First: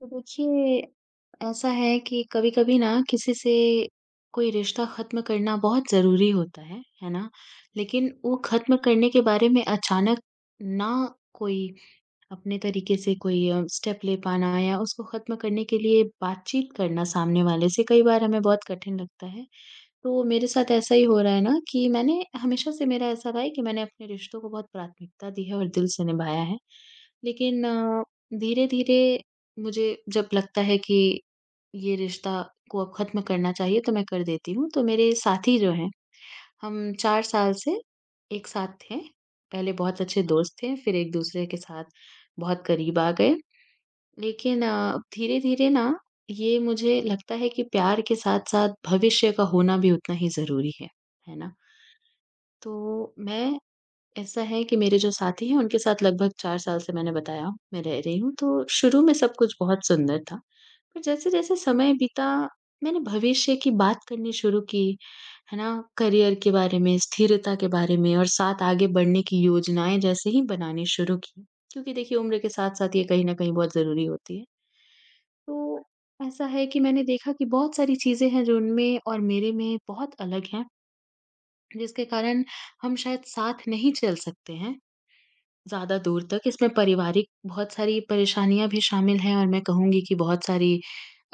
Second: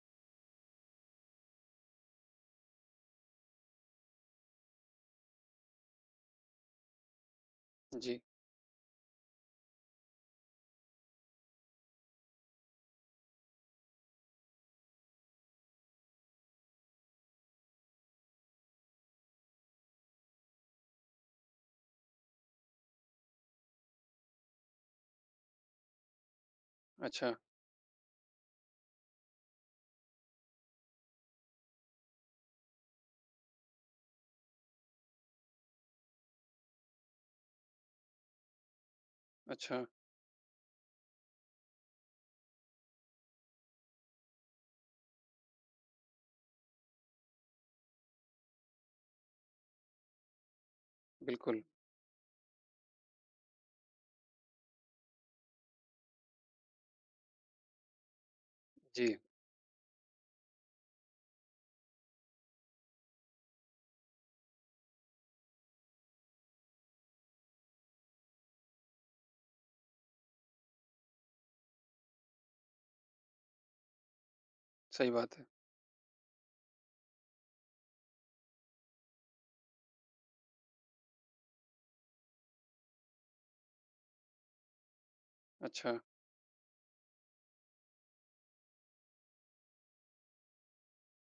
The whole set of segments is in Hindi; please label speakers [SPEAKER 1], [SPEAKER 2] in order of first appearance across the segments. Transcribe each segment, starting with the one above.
[SPEAKER 1] तो देखिए, ऐसा है कि कभी-कभी ना किसी से कोई रिश्ता ख़त्म करना बहुत ज़रूरी होता है ना? लेकिन
[SPEAKER 2] जी,
[SPEAKER 1] वो ख़त्म करने के बारे में अचानक ना कोई अपने तरीके से कोई स्टेप ले पाना या उसको ख़त्म करने के लिए बातचीत करना सामने वाले से कई बार हमें बहुत कठिन लगता है। तो मेरे साथ ऐसा ही हो रहा है ना कि मैंने हमेशा से, मेरा ऐसा रहा है कि मैंने अपने रिश्तों को बहुत प्राथमिकता दी है और दिल से निभाया है।
[SPEAKER 2] अच्छा,
[SPEAKER 1] लेकिन धीरे-धीरे मुझे जब लगता है कि ये रिश्ता को अब ख़त्म करना चाहिए, तो मैं कर देती हूँ। तो मेरे साथी जो हैं, हम 4 साल से एक साथ थे। पहले
[SPEAKER 2] अच्छा,
[SPEAKER 1] बहुत अच्छे दोस्त थे, फिर एक-दूसरे के साथ बहुत करीब आ गए। लेकिन धीरे-धीरे ना ये मुझे लगता है कि प्यार के साथ-साथ भविष्य का होना भी उतना ही ज़रूरी है ना?
[SPEAKER 2] बिल्कुल।
[SPEAKER 1] तो मैं, ऐसा है कि मेरे जो साथी हैं, उनके साथ लगभग 4 साल से, मैंने बताया, मैं रह रही हूँ, तो शुरू में
[SPEAKER 2] जी,
[SPEAKER 1] सब कुछ बहुत सुंदर था। पर जैसे-जैसे समय बीता, मैंने भविष्य की बात करनी शुरू की, है ना? करियर के बारे में, स्थिरता के बारे में और साथ आगे बढ़ने की योजनाएँ जैसे ही बनानी शुरू की। क्योंकि देखिए, उम्र के साथ-साथ ये कहीं न कहीं बहुत ज़रूरी होती है।
[SPEAKER 2] सही बात है।
[SPEAKER 1] तो ऐसा है कि मैंने देखा कि बहुत सारी चीज़ें हैं जो उनमें और मेरे में बहुत अलग हैं, जिसके कारण हम शायद साथ नहीं चल सकते हैं।
[SPEAKER 2] अच्छा,
[SPEAKER 1] ज़्यादा दूर तक इसमें पारिवारिक बहुत सारी परेशानियाँ भी शामिल हैं और मैं कहूँगी कि बहुत सारी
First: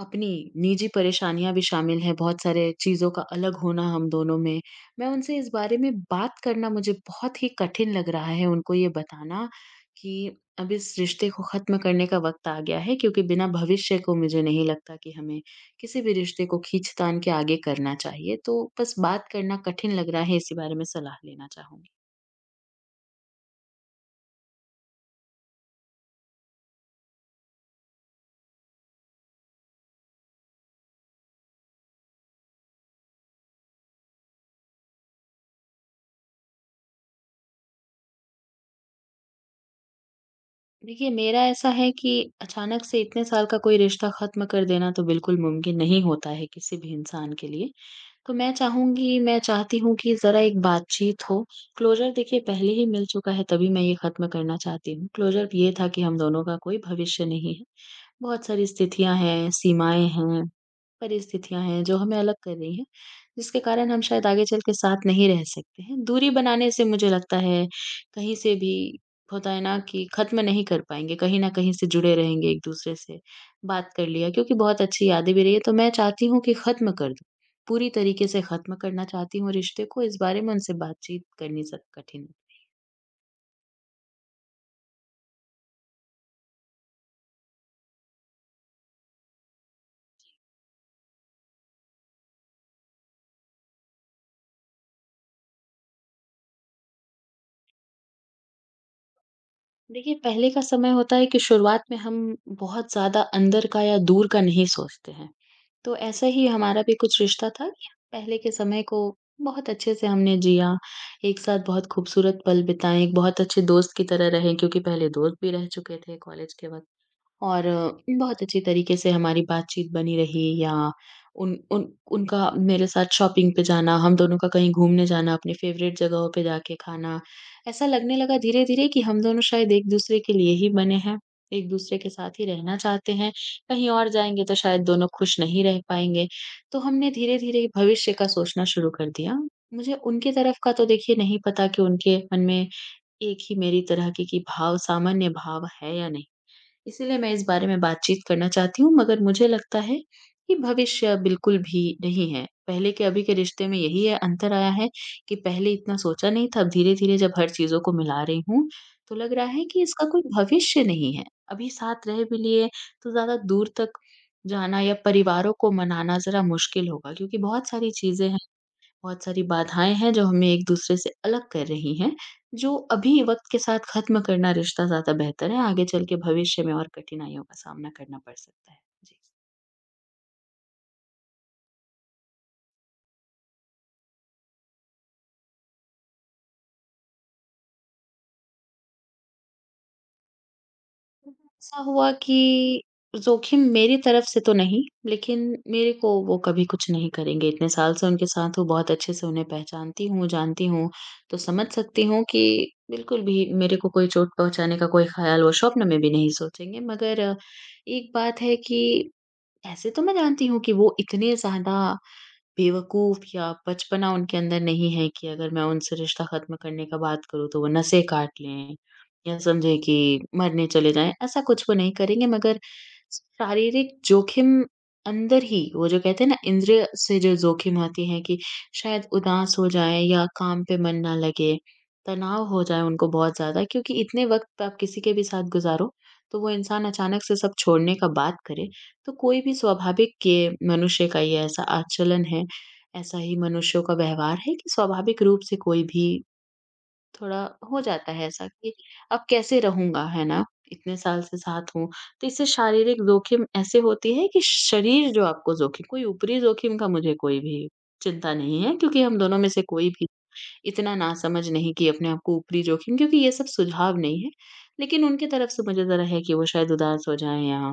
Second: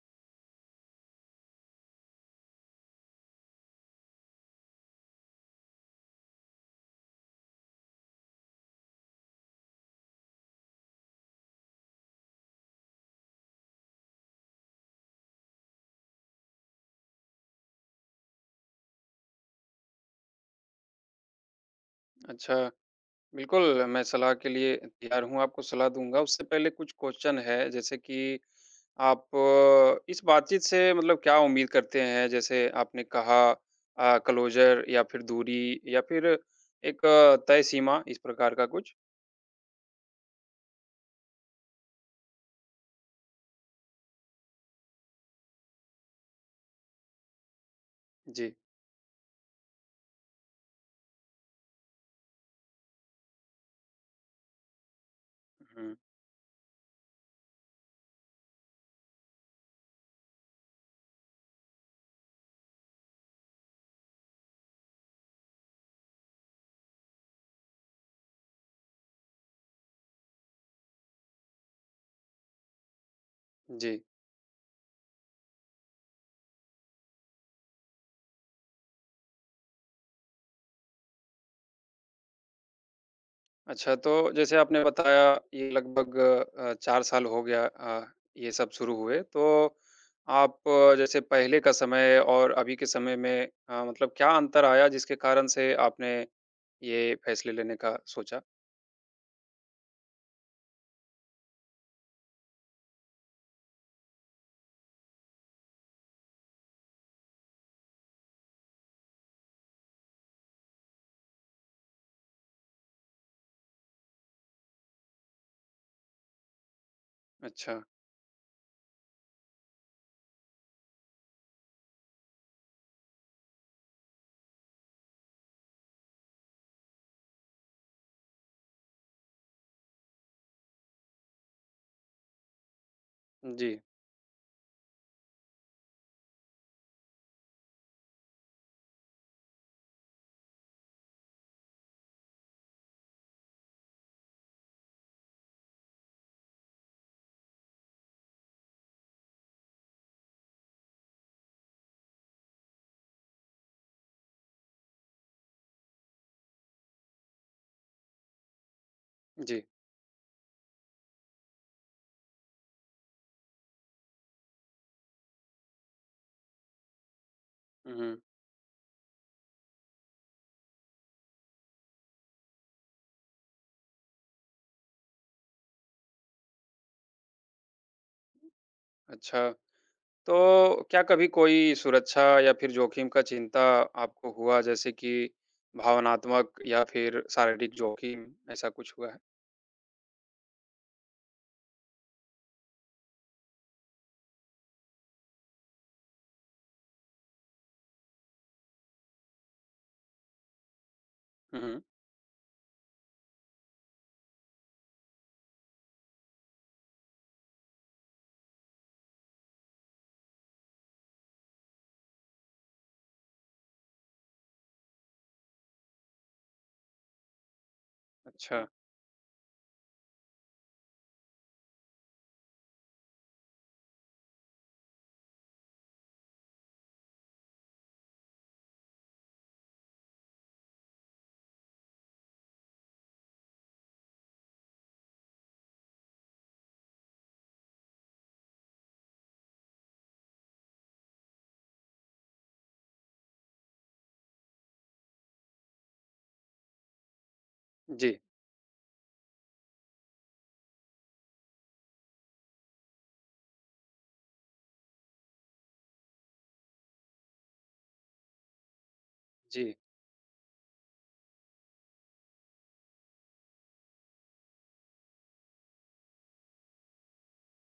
[SPEAKER 1] अपनी निजी परेशानियाँ भी शामिल हैं, बहुत सारे चीज़ों का अलग होना हम दोनों में। मैं उनसे इस बारे में बात करना, मुझे बहुत ही कठिन लग रहा है उनको ये बताना कि अब इस रिश्ते को ख़त्म करने का वक़्त आ गया है, क्योंकि बिना भविष्य को मुझे नहीं लगता कि हमें किसी भी रिश्ते को खींच-तान के आगे करना चाहिए। तो बस बात करना कठिन लग रहा है, इसी बारे में सलाह लेना चाहूँगी।
[SPEAKER 2] अच्छा, बिल्कुल, मैं सलाह के लिए तैयार हूँ, आपको सलाह दूँगा। उससे पहले कुछ क्वेश्चन है, जैसे कि आप इस बातचीत से मतलब क्या उम्मीद करते हैं? जैसे आपने कहा क्लोज़र या फिर दूरी या फिर एक तय सीमा, इस प्रकार का कुछ?
[SPEAKER 1] देखिए, मेरा ऐसा है कि अचानक से इतने साल का कोई रिश्ता ख़त्म कर देना तो बिल्कुल मुमकिन नहीं होता है किसी भी इंसान के लिए। तो मैं
[SPEAKER 2] जी,
[SPEAKER 1] चाहूँगी, मैं चाहती हूँ कि ज़रा एक बातचीत हो। क्लोज़र, देखिए, पहले ही मिल चुका है, तभी मैं ये ख़त्म करना चाहती हूँ। क्लोज़र ये था
[SPEAKER 2] हुँ,
[SPEAKER 1] कि हम दोनों का कोई भविष्य नहीं है। बहुत सारी स्थितियाँ हैं, सीमाएँ हैं। परिस्थितियाँ हैं जो हमें अलग कर रही हैं, जिसके कारण हम शायद आगे चल के साथ नहीं रह सकते हैं। दूरी बनाने से मुझे लगता है, कहीं से भी होता है ना, कि खत्म नहीं कर पाएँगे, कहीं न कहीं से जुड़े रहेंगे एक-दूसरे से, बात
[SPEAKER 2] जी।
[SPEAKER 1] कर लिया क्योंकि बहुत अच्छी यादें भी रही है, तो मैं चाहती हूँ कि खत्म कर दूँ। पूरी तरीके से खत्म करना चाहती हूँ रिश्ते को, इस बारे में उनसे बातचीत करनी ज़ कठिन है।
[SPEAKER 2] अच्छा, तो जैसे आपने बताया ये लगभग 4 साल हो गया ये सब शुरू हुए। तो आप जैसे पहले का समय और अभी के समय में मतलब क्या अंतर आया जिसके कारण से आपने ये फैसले लेने का सोचा?
[SPEAKER 1] देखिए, पहले का समय होता है कि शुरुआत में हम बहुत ज़्यादा अंदर का या दूर का नहीं सोचते हैं। तो ऐसा ही हमारा भी कुछ रिश्ता था कि पहले के समय को बहुत अच्छे से हमने जिया, एक साथ बहुत खूबसूरत पल बिताए, एक बहुत अच्छे दोस्त की तरह रहे क्योंकि पहले दोस्त भी रह चुके थे कॉलेज के वक़्त। और
[SPEAKER 2] अच्छा।
[SPEAKER 1] बहुत अच्छी तरीके से हमारी बातचीत बनी रही, या उन उन उनका मेरे साथ शॉपिंग पे जाना, हम दोनों का कहीं घूमने जाना, अपने फ़ेवरेट जगहों पे जाके खाना। ऐसा लगने लगा धीरे-धीरे कि हम दोनों शायद एक-दूसरे के लिए ही बने हैं, एक-दूसरे के साथ ही रहना चाहते हैं।
[SPEAKER 2] जी,
[SPEAKER 1] कहीं और जाएँगे तो शायद दोनों खुश नहीं रह पाएँगे। तो हमने धीरे-धीरे भविष्य का सोचना शुरू कर दिया। मुझे उनकी तरफ का तो, देखिए, नहीं पता कि उनके मन में एक ही मेरी तरह की कि भाव, सामान्य भाव है या नहीं। इसीलिए मैं इस बारे में बातचीत करना चाहती हूँ, मगर मुझे लगता है कि भविष्य बिल्कुल भी नहीं है। पहले के, अभी के रिश्ते में यही है, अंतर आया है कि पहले इतना सोचा नहीं था, अब धीरे-धीरे जब हर चीज़ों को मिला रही हूँ, तो लग रहा
[SPEAKER 2] जी।
[SPEAKER 1] है कि इसका कोई भविष्य नहीं है। अभी साथ रह भी लिए तो ज़्यादा दूर तक जाना या परिवारों को मनाना ज़रा मुश्किल होगा, क्योंकि बहुत सारी
[SPEAKER 2] हुँ, हुँ।
[SPEAKER 1] चीज़ें, बहुत सारी बाधाएँ हैं जो हमें एक-दूसरे से अलग कर रही हैं, जो अभी वक़्त के साथ ख़त्म करना रिश्ता ज़्यादा बेहतर है, आगे चल के भविष्य में और कठिनाइयों का सामना करना पड़ सकता है। जी।
[SPEAKER 2] अच्छा, तो क्या कभी कोई सुरक्षा या फिर जोखिम का चिंता आपको हुआ जैसे कि भावनात्मक या फिर शारीरिक जोखिम ऐसा कुछ हुआ है?
[SPEAKER 1] ऐसा हुआ कि जोखिम मेरी तरफ से तो नहीं, लेकिन मेरे को वो कभी कुछ नहीं करेंगे, इतने साल से उनके साथ हूँ, बहुत अच्छे से उन्हें पहचानती हूँ, जानती हूँ, तो
[SPEAKER 2] हुँ,
[SPEAKER 1] समझ
[SPEAKER 2] हुँ।
[SPEAKER 1] सकती हूँ कि बिल्कुल भी मेरे को कोई चोट पहुँचाने का कोई ख़्याल वो स्वप्न में भी नहीं सोचेंगे। मगर एक बात है कि ऐसे तो मैं जानती हूँ कि वो इतने ज़्यादा बेवकूफ़ या बचपना उनके अंदर नहीं है कि अगर मैं उनसे रिश्ता ख़त्म करने का बात करूँ तो वो नसें काट
[SPEAKER 2] अच्छा।
[SPEAKER 1] लें या समझें कि मरने चले जाएँ, ऐसा कुछ वो नहीं करेंगे, मगर शारीरिक जोखिम, अंदर ही वो जो कहते हैं ना, इंद्रिय से जो जोखिम आती है, कि शायद उदास हो जाएँ या काम पे मन ना लगे, तनाव हो जाए उनको बहुत ज़्यादा, क्योंकि इतने वक़्त आप किसी के भी साथ गुज़ारो, तो वो इंसान अचानक से सब छोड़ने का बात करे, तो कोई भी, स्वाभाविक के मनुष्य का ये ऐसा आचलन है, ऐसा ही मनुष्यों का व्यवहार है कि स्वाभाविक रूप से कोई भी थोड़ा हो जाता
[SPEAKER 2] जी,
[SPEAKER 1] है ऐसा कि अब कैसे रहूँगा, है ना? इतने साल से साथ हूँ। तो इससे शारीरिक जोखिम ऐसे होती है कि शरीर जो, आपको जोखिम कोई ऊपरी जोखिम का मुझे कोई भी चिंता नहीं है, क्योंकि हम दोनों में से
[SPEAKER 2] जी।
[SPEAKER 1] कोई भी इतना नासमझ नहीं कि अपने आप को ऊपरी जोखिम, क्योंकि ये सब सुझाव नहीं है। लेकिन उनकी तरफ से मुझे ज़रा है कि वो शायद उदास हो जाएँ या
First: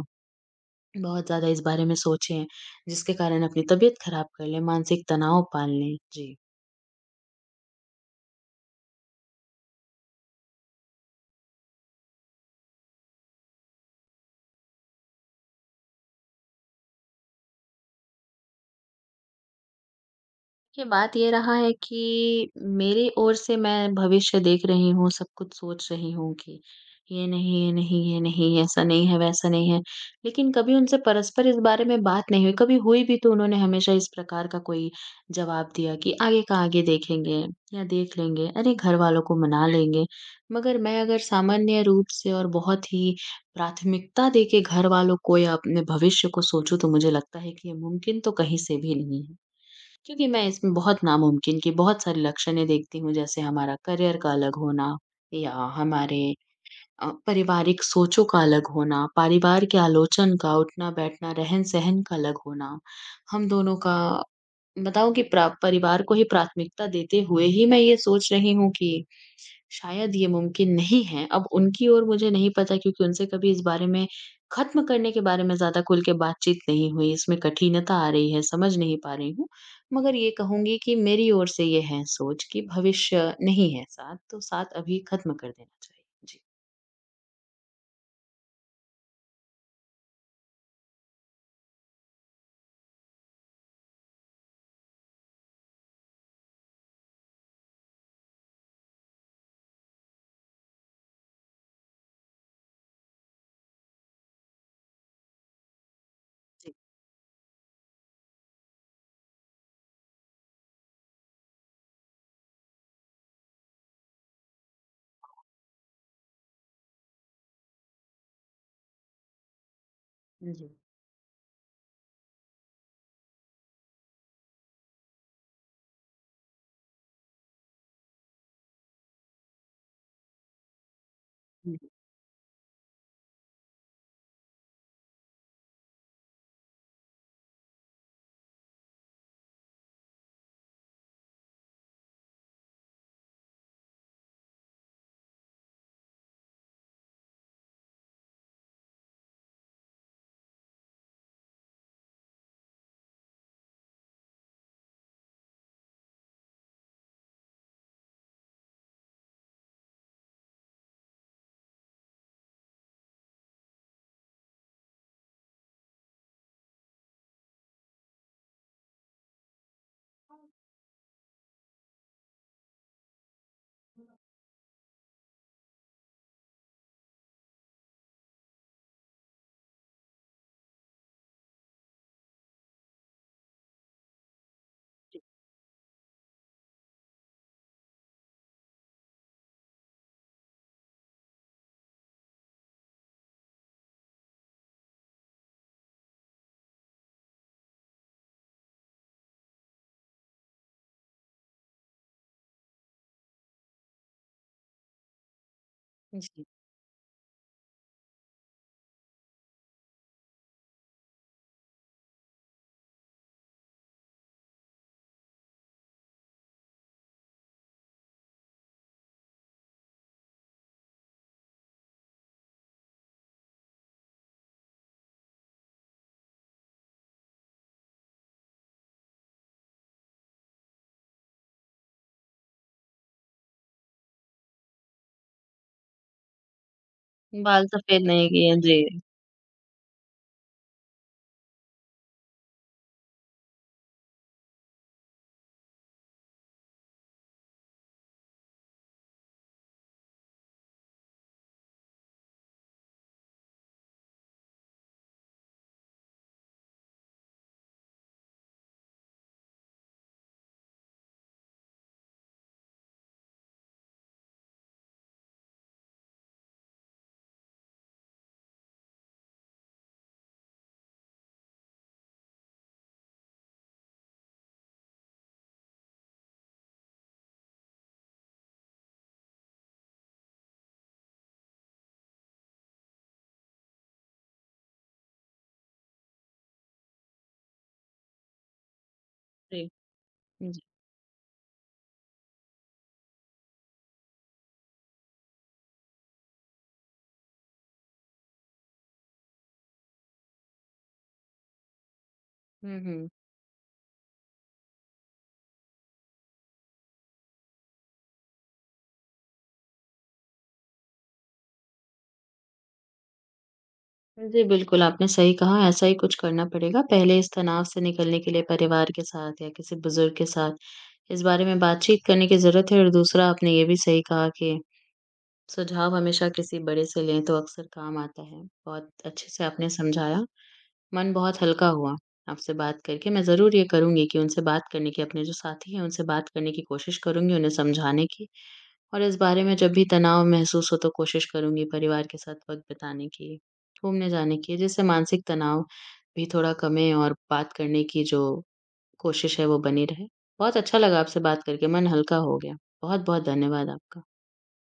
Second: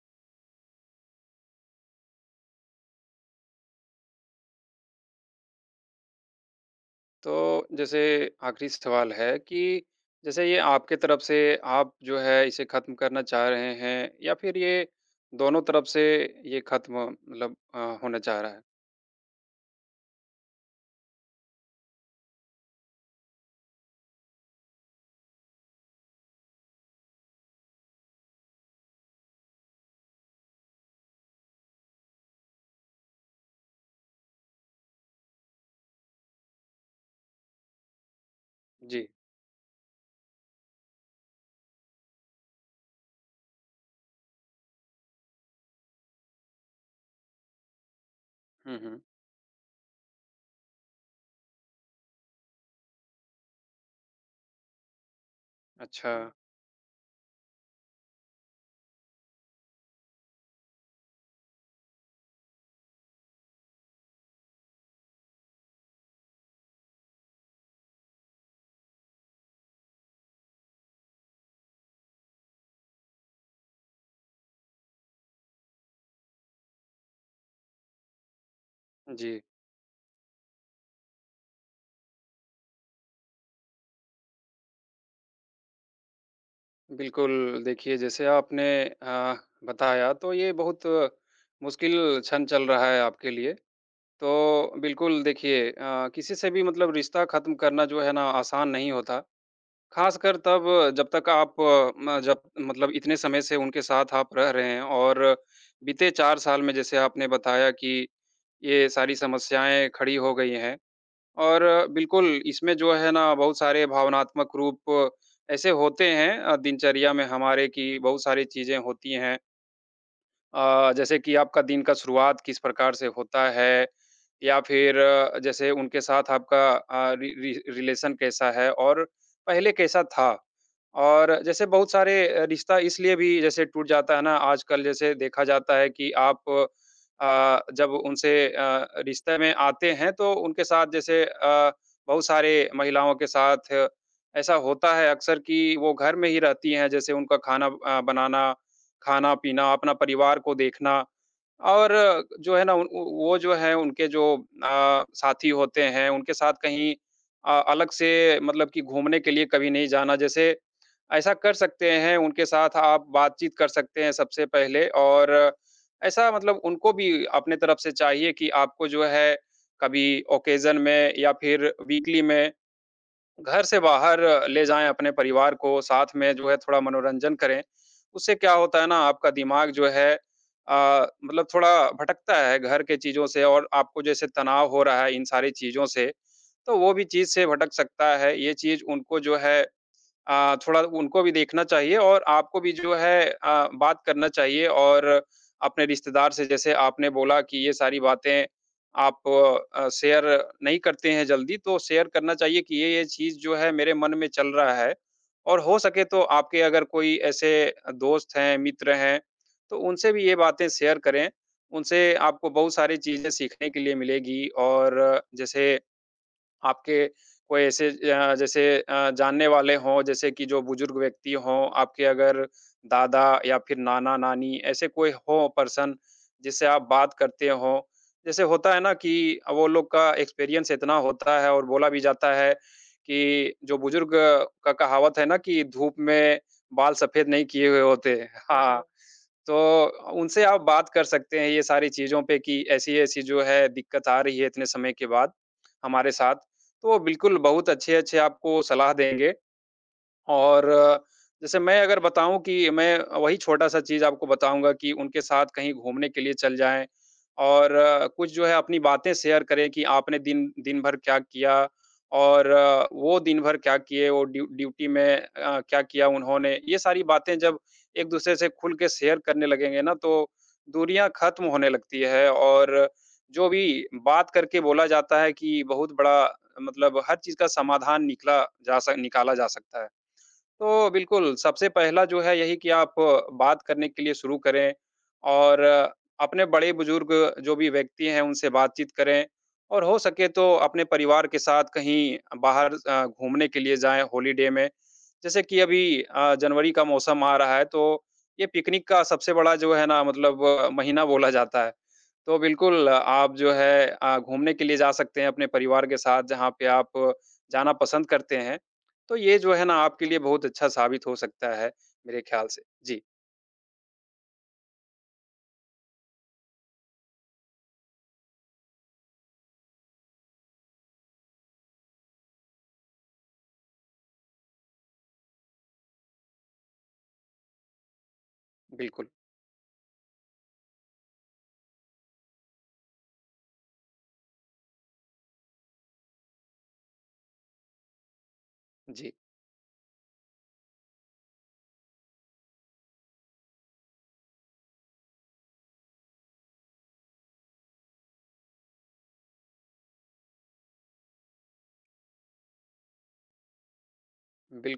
[SPEAKER 1] बहुत ज़्यादा इस बारे में सोचें, जिसके कारण अपनी तबीयत खराब कर लें, मानसिक तनाव पाल लें। जी।
[SPEAKER 2] तो जैसे आखिरी सवाल है कि जैसे ये आपके तरफ से आप जो है इसे ख़त्म करना चाह रहे हैं या फिर ये दोनों तरफ से ये ख़त्म मतलब होना चाह रहा है?
[SPEAKER 1] देखिए, बात ये रहा है कि मेरी ओर से मैं भविष्य देख रही हूँ, सब कुछ सोच रही हूँ कि ये नहीं, ये नहीं, ये नहीं, ऐसा नहीं है, वैसा नहीं है। लेकिन कभी उनसे परस्पर इस बारे में बात नहीं हुई। कभी हुई भी तो उन्होंने हमेशा इस प्रकार का कोई जवाब दिया कि आगे का आगे देखेंगे या देख लेंगे, अरे घर
[SPEAKER 2] जी।
[SPEAKER 1] वालों को मना लेंगे। मगर मैं अगर सामान्य रूप से और बहुत ही प्राथमिकता देके घर वालों को या अपने भविष्य को सोचूँ, तो मुझे लगता है कि ये मुमकिन तो कहीं
[SPEAKER 2] हुँ,
[SPEAKER 1] से भी
[SPEAKER 2] हुँ।
[SPEAKER 1] नहीं है। क्योंकि मैं इसमें बहुत नामुमकिन की बहुत सारी लक्षणें देखती हूँ, जैसे हमारा करियर का अलग होना, या
[SPEAKER 2] अच्छा,
[SPEAKER 1] हमारे पारिवारिक सोचों का अलग होना, परिवार के आलोचन का, उठना-बैठना, रहन-सहन का अलग होना। हम दोनों का बताऊँ कि प्रा परिवार को ही प्राथमिकता देते हुए ही मैं ये सोच रही हूँ कि शायद ये मुमकिन नहीं है। अब उनकी ओर मुझे नहीं पता, क्योंकि उनसे कभी इस बारे में, खत्म करने के बारे में, ज़्यादा खुल के बातचीत नहीं हुई, इसमें कठिनता आ रही है, समझ नहीं पा रही
[SPEAKER 2] जी।
[SPEAKER 1] हूँ। मगर ये कहूँगी कि मेरी ओर से ये है सोच कि भविष्य नहीं है साथ, तो साथ अभी खत्म कर देना चाहिए। जी।
[SPEAKER 2] बिल्कुल, देखिए जैसे आपने बताया तो ये बहुत मुश्किल क्षण चल रहा है आपके लिए। तो बिल्कुल देखिए किसी से भी मतलब रिश्ता ख़त्म करना जो है ना आसान नहीं होता। ख़ासकर तब जब तक आप अ, म जब मतलब इतने समय से उनके साथ आप रह रहे हैं और बीते 4 साल में
[SPEAKER 1] जी,
[SPEAKER 2] जैसे आपने बताया कि ये सारी समस्याएँ खड़ी हो गई हैं और बिल्कुल इसमें जो है ना बहुत सारे भावनात्मक रूप ऐसे होते हैं दिनचर्या में हमारे कि बहुत सारी चीज़ें होती हैं
[SPEAKER 1] जी,
[SPEAKER 2] जैसे कि आपका दिन का शुरुआत किस प्रकार से होता है? या फिर जैसे उनके साथ आपका रि रि रिलेशन कैसा है और पहले कैसा था? और जैसे
[SPEAKER 1] हुँ। जी।
[SPEAKER 2] बहुत सारे रिश्ता इसलिए भी जैसे टूट जाता है ना आजकल जैसे देखा जाता है कि आप जब उनसे रिश्ते में आते हैं तो उनके साथ जैसे बहुत सारे महिलाओं के साथ ऐसा होता है अक्सर कि वो घर में ही रहती हैं जैसे उनका खाना बनाना खाना-पीना, अपना परिवार को देखना और जो है ना उन उ वो जो है उनके जो साथी होते हैं, उनके साथ कहीं अलग से मतलब कि घूमने के लिए कभी नहीं जाना। जैसे ऐसा कर सकते हैं, उनके साथ आप बातचीत कर सकते हैं सबसे पहले और ऐसा मतलब उनको भी अपने तरफ से चाहिए कि आपको जो है कभी ओकेज़न में या फिर वीकली में घर से बाहर ले जाएँ अपने परिवार को, साथ में जो है थोड़ा मनोरंजन करें। उससे क्या होता है ना आपका दिमाग जो है मतलब थोड़ा भटकता है घर के चीज़ों से और आपको जैसे तनाव हो रहा है इन सारी चीज़ों से, तो वो भी चीज़ से भटक सकता है। ये चीज़ उनको जो है थोड़ा उनको भी देखना चाहिए और आपको भी जो है बात करना चाहिए और अपने रिश्तेदार से जैसे आपने बोला कि ये सारी बातें आप शेयर नहीं करते हैं जल्दी, तो शेयर करना चाहिए कि ये-ये चीज़ जो है मेरे मन में चल रहा है। और हो सके तो
[SPEAKER 1] जी,
[SPEAKER 2] आपके अगर कोई ऐसे दोस्त हैं, मित्र हैं, तो उनसे भी ये बातें शेयर करें। उनसे आपको बहुत सारी चीज़ें सीखने के लिए मिलेगी और जैसे आपके कोई ऐसे जैसे जानने वाले हों, जैसे कि जो बुजुर्ग व्यक्ति हों, आपके अगर दादा या फिर नाना-नानी ऐसे कोई हो पर्सन जिससे आप बात करते हो? जैसे होता है ना कि वो लोग का एक्सपीरियंस इतना होता है और बोला भी जाता है कि जो बुजुर्ग का कहावत है ना कि धूप में बाल सफ़ेद नहीं
[SPEAKER 1] बाल
[SPEAKER 2] किए हुए
[SPEAKER 1] सफेद
[SPEAKER 2] होते।
[SPEAKER 1] नहीं किए।
[SPEAKER 2] हाँ,
[SPEAKER 1] जी,
[SPEAKER 2] हाँ। तो उनसे आप बात कर सकते हैं ये सारी चीज़ों पे कि ऐसी-ऐसी जो है दिक्कत आ रही है इतने समय के बाद हमारे साथ। तो वो बिल्कुल बहुत अच्छे-अच्छे आपको सलाह देंगे। और जैसे मैं अगर बताऊँ कि मैं वही छोटा-सा चीज़ आपको बताऊँगा कि उनके साथ कहीं घूमने के लिए चल जाएँ और कुछ जो है अपनी बातें शेयर करें कि आपने दिन दिन भर क्या किया और वो दिन भर क्या किए, वो ड्यूटी में क्या किया उन्होंने। ये सारी बातें जब एक-दूसरे से खुल के शेयर करने लगेंगे ना, तो दूरियाँ खत्म होने लगती है और जो भी बात करके बोला जाता है कि बहुत बड़ा मतलब हर चीज़ का समाधान निकला जा सक निकाला जा सकता है। तो बिल्कुल, सबसे पहला जो है यही कि आप बात करने के लिए शुरू करें और अपने बड़े-बुज़ुर्ग जो भी व्यक्ति हैं, उनसे बातचीत करें
[SPEAKER 1] जी।
[SPEAKER 2] और हो सके तो अपने परिवार के साथ कहीं बाहर घूमने के लिए जाएँ हॉलिडे में। जैसे कि अभी जनवरी का मौसम आ रहा है, तो ये पिकनिक का सबसे बड़ा जो है ना मतलब महीना बोला जाता है। तो
[SPEAKER 1] हुँ,
[SPEAKER 2] बिल्कुल
[SPEAKER 1] हुँ।
[SPEAKER 2] आप जो है घूमने के लिए जा सकते हैं अपने परिवार के साथ, जहाँ पे आप जाना पसंद करते हैं। तो ये जो है ना आपके लिए बहुत अच्छा साबित हो सकता है मेरे ख्याल से। जी,
[SPEAKER 1] जी, बिल्कुल, आपने सही कहा, ऐसा ही कुछ करना पड़ेगा। पहले इस तनाव से निकलने के लिए परिवार के साथ या किसी बुज़ुर्ग के साथ इस बारे में बातचीत करने की ज़रूरत है, और दूसरा, आपने ये भी सही कहा कि सुझाव हमेशा किसी बड़े से लें तो अक्सर काम आता है। बहुत
[SPEAKER 2] बिल्कुल।
[SPEAKER 1] अच्छे से आपने समझाया, मन बहुत हल्का हुआ आपसे बात करके। मैं ज़रूर ये करूँगी कि उनसे बात करने की, अपने जो साथी हैं, उनसे बात करने की कोशिश करूँगी, उन्हें समझाने की। और
[SPEAKER 2] जी,
[SPEAKER 1] इस बारे में जब भी तनाव महसूस हो तो कोशिश करूंगी परिवार के साथ वक्त बिताने की, घूमने जाने की, जिससे मानसिक तनाव भी थोड़ा कमे और बात करने की जो कोशिश है वो बनी रहे। बहुत अच्छा लगा आपसे बात करके, मन हल्का हो गया। बहुत बहुत धन्यवाद आपका।
[SPEAKER 2] बिल्कुल।